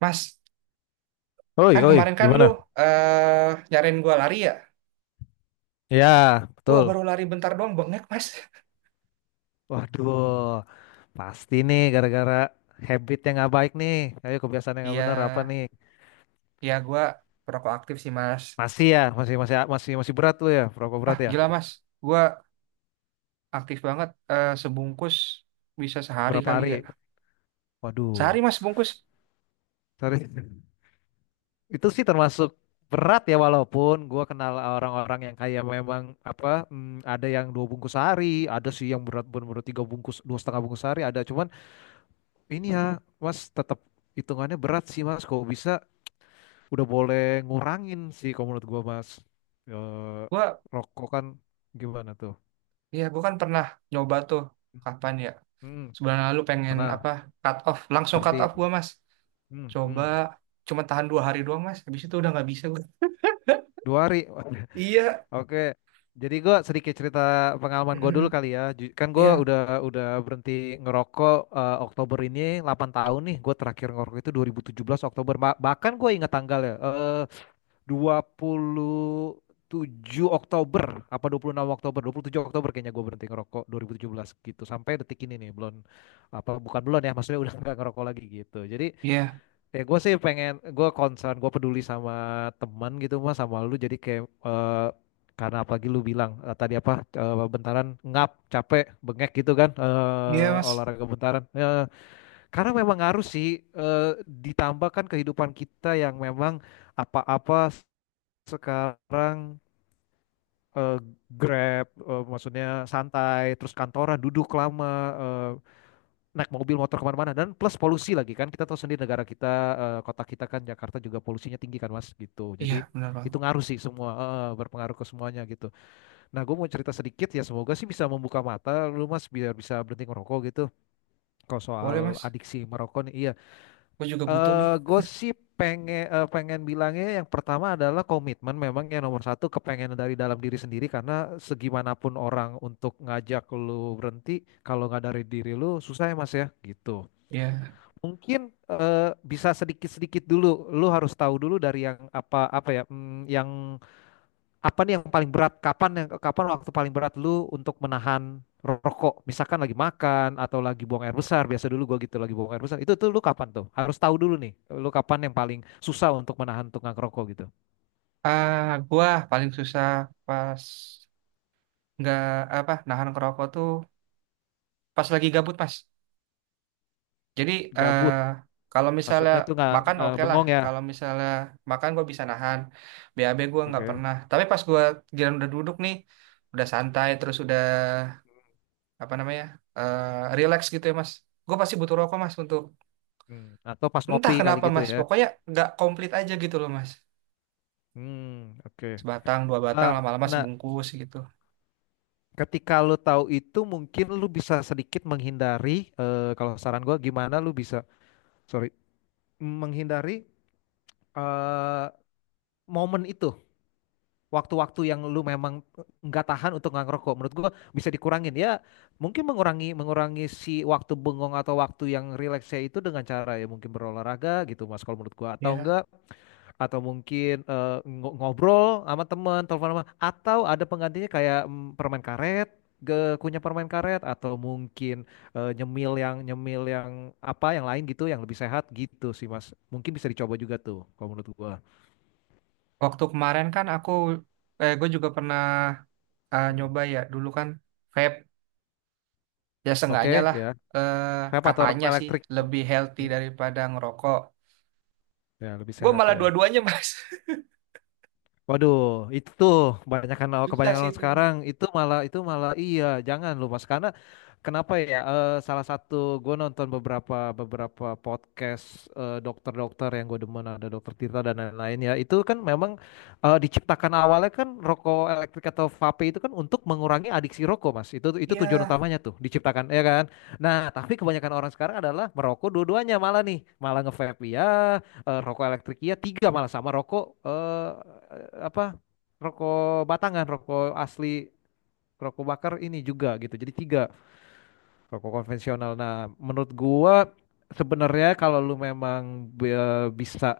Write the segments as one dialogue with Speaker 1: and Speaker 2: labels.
Speaker 1: Mas,
Speaker 2: Oi,
Speaker 1: kan
Speaker 2: oi,
Speaker 1: kemarin kan lu
Speaker 2: gimana?
Speaker 1: nyariin gua lari ya?
Speaker 2: Ya,
Speaker 1: Gua baru
Speaker 2: betul.
Speaker 1: lari bentar doang bengek, Mas.
Speaker 2: Waduh, pasti nih gara-gara habit yang nggak baik nih. Ayo kebiasaan yang nggak
Speaker 1: Iya,
Speaker 2: bener apa nih?
Speaker 1: iya gua perokok aktif sih, Mas.
Speaker 2: Masih ya, masih masih masih masih berat tuh ya. Berapa berat
Speaker 1: Ah,
Speaker 2: ya?
Speaker 1: gila, Mas. Gua aktif banget sebungkus bisa sehari
Speaker 2: Berapa
Speaker 1: kali
Speaker 2: hari?
Speaker 1: ya. Sehari,
Speaker 2: Waduh,
Speaker 1: Mas, bungkus.
Speaker 2: sorry. Itu sih termasuk berat ya walaupun gua kenal orang-orang yang kayak memang apa ada yang 2 bungkus sehari, ada sih yang berat bener-bener 3 bungkus, 2,5 bungkus sehari ada. Cuman ini ya, Mas tetap hitungannya berat sih Mas. Kok bisa? Udah boleh ngurangin sih kalau menurut gua mas. Eh,
Speaker 1: Gua
Speaker 2: Rokok kan gimana tuh?
Speaker 1: iya, gua kan pernah nyoba tuh kapan ya?
Speaker 2: hmm,
Speaker 1: Sebulan lalu pengen
Speaker 2: Pernah
Speaker 1: apa? Cut off, langsung cut off
Speaker 2: berhenti.
Speaker 1: gua, Mas.
Speaker 2: Hmm,
Speaker 1: Coba
Speaker 2: hmm.
Speaker 1: cuma tahan 2 hari doang, Mas. Habis itu udah nggak bisa gua.
Speaker 2: 2 hari.
Speaker 1: Iya.
Speaker 2: Oke, jadi gue sedikit cerita pengalaman gue dulu kali ya, kan gue
Speaker 1: Iya.
Speaker 2: udah berhenti ngerokok Oktober ini 8 tahun nih. Gue terakhir ngerokok itu 2017 Oktober. Bahkan gue ingat tanggalnya. 27 Oktober apa 26 Oktober, 27 Oktober kayaknya gue berhenti ngerokok 2017 gitu, sampai detik ini nih belum, apa bukan belum ya, maksudnya udah nggak ngerokok lagi gitu. Jadi
Speaker 1: Iya.
Speaker 2: ya, gue sih pengen, gue concern, gue peduli sama teman gitu mas, sama lu, jadi kayak karena apalagi lu bilang tadi apa bentaran ngap capek bengek gitu kan,
Speaker 1: Iya, Mas.
Speaker 2: olahraga bentaran. Karena memang harus sih ditambahkan kehidupan kita yang memang apa-apa sekarang eh, Grab, maksudnya santai, terus kantoran duduk lama, naik mobil motor kemana-mana, dan plus polusi lagi kan, kita tahu sendiri negara kita, kota kita kan Jakarta juga polusinya tinggi kan Mas, gitu. Jadi
Speaker 1: Iya, benar
Speaker 2: itu
Speaker 1: banget.
Speaker 2: ngaruh sih semua, berpengaruh ke semuanya gitu. Nah, gue mau cerita sedikit ya, semoga sih bisa membuka mata lu Mas biar bisa berhenti ngerokok gitu kalau soal
Speaker 1: Boleh mas,
Speaker 2: adiksi merokok nih, iya.
Speaker 1: gue juga butuh nih.
Speaker 2: Gue pengen, pengen bilangnya yang pertama adalah komitmen, memang yang nomor satu kepengen dari dalam diri sendiri, karena segimanapun orang untuk ngajak lu berhenti kalau nggak dari diri lu susah ya mas ya, gitu.
Speaker 1: Ya,
Speaker 2: Mungkin bisa sedikit-sedikit dulu, lu harus tahu dulu dari yang apa apa ya, mm, yang apa nih yang paling berat? Kapan waktu paling berat lu untuk menahan rokok? Misalkan lagi makan atau lagi buang air besar, biasa dulu gua gitu lagi buang air besar. Itu tuh lu kapan tuh? Harus tahu dulu nih, lu kapan yang paling susah untuk menahan tunggang rokok gitu.
Speaker 1: ah gue paling susah pas nggak apa nahan kerokok tuh pas lagi gabut mas. Jadi eh
Speaker 2: Gabut,
Speaker 1: kalau misalnya
Speaker 2: maksudnya tuh nggak,
Speaker 1: makan oke lah,
Speaker 2: bengong ya.
Speaker 1: kalau misalnya makan gue bisa nahan. BAB gue nggak
Speaker 2: Oke.
Speaker 1: pernah. Tapi pas gue giliran udah duduk nih, udah santai terus udah apa namanya eh relax gitu ya mas. Gue pasti butuh rokok mas untuk
Speaker 2: Atau pas
Speaker 1: entah
Speaker 2: ngopi kali
Speaker 1: kenapa
Speaker 2: gitu
Speaker 1: mas.
Speaker 2: ya.
Speaker 1: Pokoknya nggak komplit aja gitu loh mas.
Speaker 2: Hmm, oke.
Speaker 1: Sebatang 2 batang
Speaker 2: Eh,
Speaker 1: lama-lama
Speaker 2: nah,
Speaker 1: sebungkus gitu.
Speaker 2: ketika lu tahu itu mungkin lu bisa sedikit menghindari, kalau saran gua gimana lu bisa, sorry, menghindari eh, momen itu, waktu-waktu yang lu memang nggak tahan untuk nggak ngerokok, menurut gua bisa dikurangin ya. Mungkin mengurangi mengurangi si waktu bengong atau waktu yang rileksnya itu dengan cara ya mungkin berolahraga gitu mas kalau menurut gua, atau
Speaker 1: Ya,
Speaker 2: enggak, atau mungkin ngobrol sama teman, telepon sama, atau ada penggantinya kayak permen karet, ke kunyah permen karet, atau mungkin nyemil yang yang lain gitu, yang lebih sehat gitu sih mas, mungkin bisa dicoba juga tuh kalau menurut gua.
Speaker 1: waktu kemarin kan aku, eh, gue juga pernah
Speaker 2: Hmm.
Speaker 1: nyoba ya. Dulu kan vape, ya
Speaker 2: Oke,
Speaker 1: seenggaknya lah
Speaker 2: ya,
Speaker 1: eh,
Speaker 2: vape atau
Speaker 1: katanya
Speaker 2: rokok
Speaker 1: sih
Speaker 2: elektrik.
Speaker 1: lebih healthy
Speaker 2: Mm,
Speaker 1: daripada ngerokok.
Speaker 2: Ya, lebih
Speaker 1: Gue
Speaker 2: sehat
Speaker 1: malah
Speaker 2: ya.
Speaker 1: dua-duanya mas.
Speaker 2: Waduh, itu tuh kebanyakan
Speaker 1: Susah
Speaker 2: kebanyakan
Speaker 1: sih
Speaker 2: orang
Speaker 1: itu.
Speaker 2: sekarang itu malah, iya, jangan lu Mas, karena kenapa ya? Salah satu, gue nonton beberapa, podcast dokter-dokter yang gue demen, ada dokter Tirta dan lain-lain ya. Itu kan memang diciptakan awalnya kan rokok elektrik atau vape itu kan untuk mengurangi adiksi rokok Mas. Itu tujuan
Speaker 1: Iya,
Speaker 2: utamanya tuh diciptakan ya kan. Nah, tapi kebanyakan orang sekarang adalah merokok dua-duanya malah nih, malah nge-vape ya, rokok elektrik, iya tiga malah, sama rokok, eh apa rokok batangan, rokok asli, rokok bakar ini juga, gitu jadi tiga rokok konvensional. Nah menurut gua sebenarnya kalau lu memang bisa,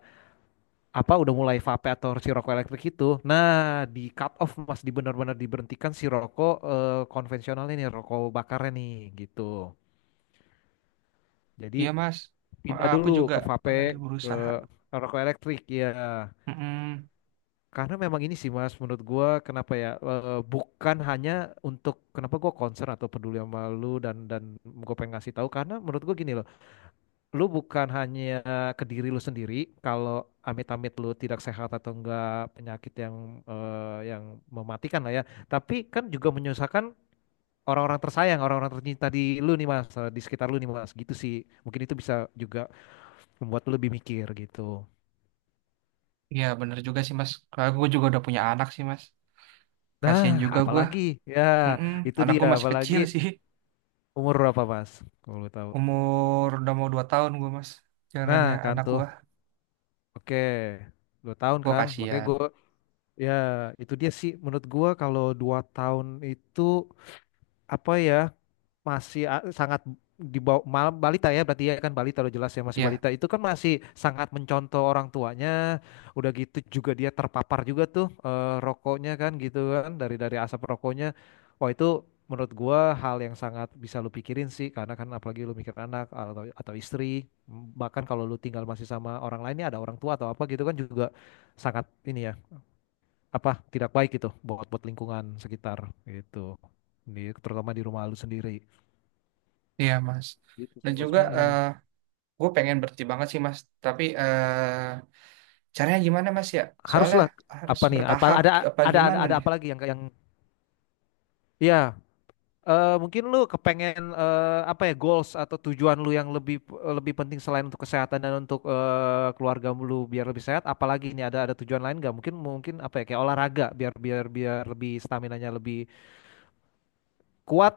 Speaker 2: udah mulai vape atau si rokok elektrik itu, nah, di cut off mas, di benar-benar diberhentikan si rokok konvensional ini, rokok bakarnya nih gitu. Jadi
Speaker 1: iya mas.
Speaker 2: pindah
Speaker 1: Aku
Speaker 2: dulu
Speaker 1: juga
Speaker 2: ke vape,
Speaker 1: lagi
Speaker 2: ke
Speaker 1: berusaha.
Speaker 2: rokok elektrik ya.
Speaker 1: Mm-mm.
Speaker 2: Karena memang ini sih Mas, menurut gua kenapa ya, bukan hanya untuk, kenapa gua concern atau peduli sama lu, dan gua pengen ngasih tahu, karena menurut gua gini loh, lu bukan hanya ke diri lu sendiri kalau amit-amit lu tidak sehat atau enggak, penyakit yang eh, yang mematikan lah ya, tapi kan juga menyusahkan orang-orang tersayang, orang-orang tercinta di lu nih Mas, di sekitar lu nih Mas, gitu sih. Mungkin itu bisa juga membuat lu lebih mikir gitu.
Speaker 1: Iya bener juga sih mas. Karena gue juga udah punya anak sih mas.
Speaker 2: Nah,
Speaker 1: Kasian juga gue.
Speaker 2: apalagi ya
Speaker 1: Mm-mm.
Speaker 2: itu
Speaker 1: Anak
Speaker 2: dia,
Speaker 1: gue masih
Speaker 2: apalagi.
Speaker 1: kecil sih.
Speaker 2: Umur berapa mas? Kalau lu tahu.
Speaker 1: Umur udah mau 2 tahun gue mas.
Speaker 2: Nah
Speaker 1: Jalannya
Speaker 2: kan
Speaker 1: anak
Speaker 2: tuh,
Speaker 1: gue.
Speaker 2: oke, 2 tahun
Speaker 1: Gue
Speaker 2: kan. Makanya
Speaker 1: kasihan.
Speaker 2: gue, ya itu dia sih. Menurut gue kalau 2 tahun itu apa ya? Masih sangat di bawah malam balita ya berarti ya kan, balita udah jelas ya, masih
Speaker 1: Ya,
Speaker 2: balita itu kan masih sangat mencontoh orang tuanya. Udah gitu juga dia terpapar juga tuh rokoknya kan gitu, kan dari asap rokoknya. Wah itu menurut gua hal yang sangat bisa lu pikirin sih, karena kan apalagi lu mikir anak atau istri, bahkan kalau lu tinggal masih sama orang lainnya, ada orang tua atau apa gitu kan juga sangat ini ya, apa, tidak baik gitu buat buat lingkungan sekitar gitu, ini terutama di rumah lu sendiri.
Speaker 1: iya, Mas.
Speaker 2: Gitu
Speaker 1: Dan
Speaker 2: sih Mas.
Speaker 1: juga
Speaker 2: Mm-mm.
Speaker 1: gue pengen berhenti banget sih, Mas. Tapi caranya gimana, Mas ya? Soalnya
Speaker 2: Haruslah
Speaker 1: harus
Speaker 2: apa nih? Ya, apa
Speaker 1: bertahap
Speaker 2: ada,
Speaker 1: apa gimana
Speaker 2: ada
Speaker 1: nih?
Speaker 2: apa lagi yang ya, mungkin lu kepengen, eh, apa ya goals atau tujuan lu yang lebih, penting selain untuk kesehatan, dan untuk keluarga lu biar lebih sehat. Apalagi ini ada tujuan lain nggak? Mungkin Mungkin apa ya, kayak olahraga biar biar biar lebih stamina-nya lebih kuat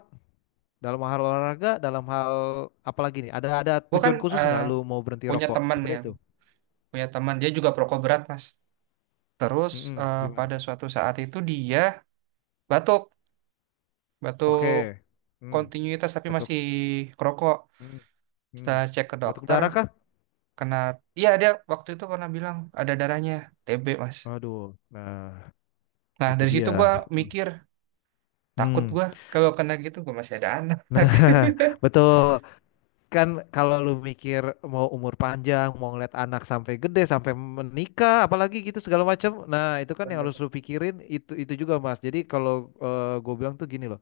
Speaker 2: dalam hal olahraga, dalam hal apalagi nih, ada
Speaker 1: Gue kan
Speaker 2: tujuan khusus nggak lu mau berhenti
Speaker 1: punya
Speaker 2: rokok
Speaker 1: teman
Speaker 2: seperti
Speaker 1: ya,
Speaker 2: itu?
Speaker 1: punya teman dia juga perokok berat, Mas. Terus
Speaker 2: Mm-mm. Gimana?
Speaker 1: pada suatu saat itu dia batuk, batuk
Speaker 2: Oke. Hmm.
Speaker 1: kontinuitas tapi
Speaker 2: Betul.
Speaker 1: masih kerokok.
Speaker 2: Hmm. Hmm.
Speaker 1: Setelah cek ke
Speaker 2: Batuk
Speaker 1: dokter,
Speaker 2: darah kah?
Speaker 1: kena, iya dia waktu itu pernah bilang ada darahnya TB, Mas.
Speaker 2: Aduh, nah,
Speaker 1: Nah
Speaker 2: itu
Speaker 1: dari situ
Speaker 2: dia.
Speaker 1: gue mikir, takut
Speaker 2: Hmm.
Speaker 1: gua kalau kena gitu gua masih ada anak.
Speaker 2: Nah, betul kan, kalau lu mikir mau umur panjang, mau ngeliat anak sampai gede, sampai menikah, apalagi gitu segala macam. Nah, itu kan yang
Speaker 1: Bener.
Speaker 2: harus lu pikirin, itu juga Mas. Jadi kalau gue bilang tuh gini loh.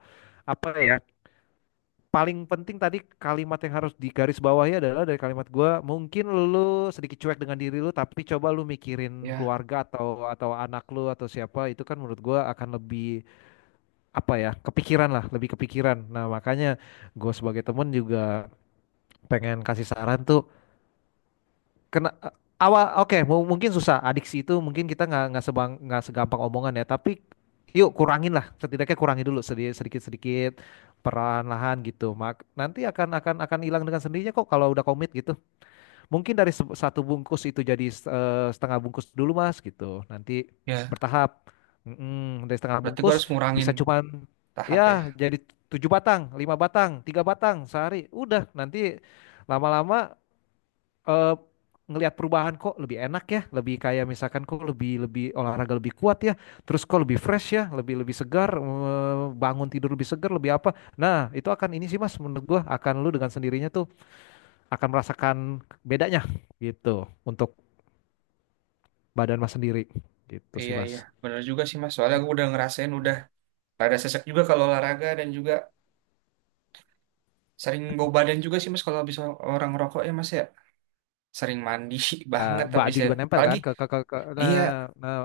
Speaker 2: Apa ya? Paling penting, tadi kalimat yang harus digarisbawahi adalah, dari kalimat gua, mungkin lu sedikit cuek dengan diri lu tapi coba lu mikirin
Speaker 1: Ya,
Speaker 2: keluarga atau anak lu atau siapa, itu kan menurut gua akan lebih, apa ya, kepikiran lah, lebih kepikiran. Nah makanya gue sebagai temen juga pengen kasih saran tuh, kena awal oke, mungkin susah adiksi itu, mungkin kita nggak nggak segampang omongan ya, tapi yuk kurangin lah, setidaknya kurangi dulu sedikit sedikit sedikit perlahan-lahan gitu mak, nanti akan hilang dengan sendirinya kok kalau udah komit gitu. Mungkin dari 1 bungkus itu jadi setengah bungkus dulu mas gitu, nanti
Speaker 1: ya.
Speaker 2: bertahap. Mm-mm, dari setengah
Speaker 1: Berarti gua
Speaker 2: bungkus
Speaker 1: harus ngurangin
Speaker 2: bisa, cuman
Speaker 1: tahap ya.
Speaker 2: ya, jadi 7 batang, 5 batang, 3 batang sehari udah, nanti lama-lama eh ngelihat perubahan, kok lebih enak ya, lebih, kayak misalkan kok lebih, olahraga lebih kuat ya, terus kok lebih fresh ya, lebih, segar, bangun tidur lebih segar, lebih apa. Nah, itu akan ini sih Mas, menurut gua akan lu dengan sendirinya tuh akan merasakan bedanya gitu, untuk badan Mas sendiri. Gitu
Speaker 1: Iya,
Speaker 2: sih
Speaker 1: iya.
Speaker 2: Mas.
Speaker 1: Bener juga sih mas. Soalnya gua udah ngerasain udah rada sesek juga kalau olahraga dan juga sering bau badan juga sih mas kalau habis orang rokok ya mas ya. Sering mandi banget tapi
Speaker 2: Baju
Speaker 1: saya
Speaker 2: juga nempel
Speaker 1: apalagi
Speaker 2: kan ke
Speaker 1: iya,
Speaker 2: nah,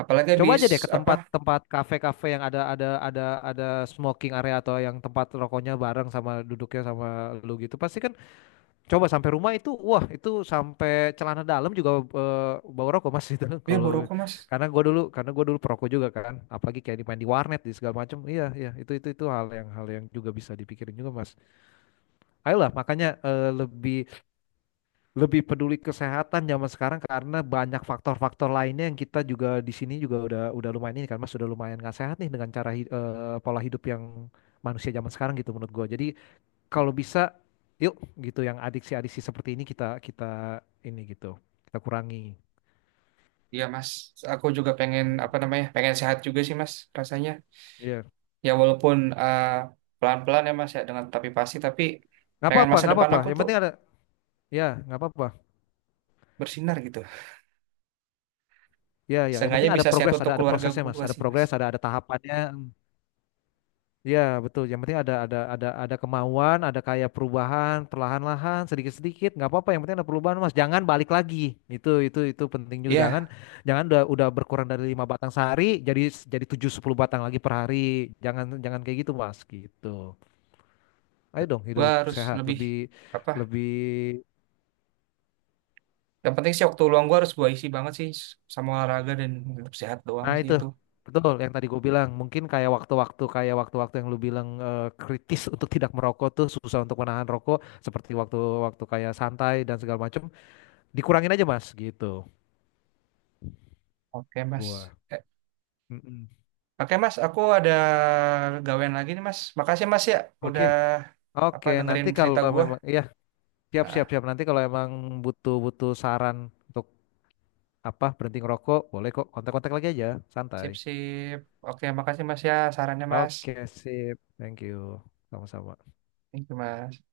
Speaker 1: apalagi
Speaker 2: coba aja deh
Speaker 1: habis
Speaker 2: ke
Speaker 1: apa
Speaker 2: tempat-tempat kafe-kafe yang ada smoking area, atau yang tempat rokoknya bareng sama duduknya sama lu gitu pasti kan. Coba sampai rumah itu, wah itu sampai celana dalam juga bau rokok mas itu.
Speaker 1: ya bau
Speaker 2: Kalau
Speaker 1: rokok mas.
Speaker 2: karena gue dulu, perokok juga kan, apalagi kayak dimain di warnet di segala macam, iya iya, itu hal yang juga bisa dipikirin juga mas. Ayolah, makanya lebih, peduli kesehatan zaman sekarang, karena banyak faktor-faktor lainnya yang kita juga di sini juga udah lumayan ini kan mas, sudah lumayan nggak sehat nih dengan cara, pola hidup yang manusia zaman sekarang gitu menurut gue. Jadi kalau bisa, yuk gitu yang adiksi-adiksi seperti ini kita kita ini gitu, kita kurangi.
Speaker 1: Iya mas, aku juga pengen apa namanya pengen sehat juga sih mas rasanya.
Speaker 2: Iya.
Speaker 1: Ya walaupun pelan-pelan ya Mas ya, dengan tapi pasti, tapi
Speaker 2: Nggak
Speaker 1: pengen
Speaker 2: apa-apa,
Speaker 1: masa
Speaker 2: nggak
Speaker 1: depan
Speaker 2: apa-apa,
Speaker 1: aku
Speaker 2: yang
Speaker 1: tuh
Speaker 2: penting ada. Ya, nggak apa-apa.
Speaker 1: bersinar gitu.
Speaker 2: Ya, yang
Speaker 1: Seenggaknya
Speaker 2: penting ada
Speaker 1: bisa sehat
Speaker 2: progres,
Speaker 1: untuk
Speaker 2: ada
Speaker 1: keluarga
Speaker 2: prosesnya mas,
Speaker 1: gua
Speaker 2: ada
Speaker 1: sih Mas.
Speaker 2: progres, ada tahapannya. Ya betul, yang penting ada kemauan, ada kayak perubahan perlahan-lahan sedikit-sedikit, nggak apa-apa, yang penting ada perubahan mas, jangan balik lagi, itu penting juga, jangan,
Speaker 1: Iya,
Speaker 2: jangan udah berkurang dari 5 batang sehari jadi tujuh, sepuluh batang lagi per hari, jangan, jangan kayak gitu mas gitu. Ayo dong
Speaker 1: gua
Speaker 2: hidup
Speaker 1: harus
Speaker 2: sehat,
Speaker 1: lebih
Speaker 2: lebih,
Speaker 1: apa?
Speaker 2: lebih,
Speaker 1: Yang penting sih waktu luang gua harus gua isi banget sih sama olahraga dan hidup sehat doang
Speaker 2: nah
Speaker 1: sih
Speaker 2: itu
Speaker 1: itu.
Speaker 2: betul, yang tadi gue bilang mungkin kayak waktu-waktu, yang lu bilang kritis untuk tidak merokok tuh, susah untuk menahan rokok seperti waktu-waktu kayak santai dan segala macam, dikurangin aja mas gitu
Speaker 1: Oke Mas.
Speaker 2: gua.
Speaker 1: Eh,
Speaker 2: Mm-mm.
Speaker 1: Oke Mas, aku ada gawean lagi nih Mas. Makasih Mas ya
Speaker 2: Oke.
Speaker 1: udah apa
Speaker 2: Oke, nanti
Speaker 1: dengerin
Speaker 2: kalau
Speaker 1: cerita gua.
Speaker 2: memang ya, siap siap
Speaker 1: Ah,
Speaker 2: siap, nanti kalau emang butuh butuh saran untuk berhenti ngerokok boleh kok, kontak-kontak lagi aja, santai.
Speaker 1: sip sip. Oke, makasih Mas ya sarannya Mas.
Speaker 2: Oke, sip, thank you, sama-sama.
Speaker 1: Thank you Mas.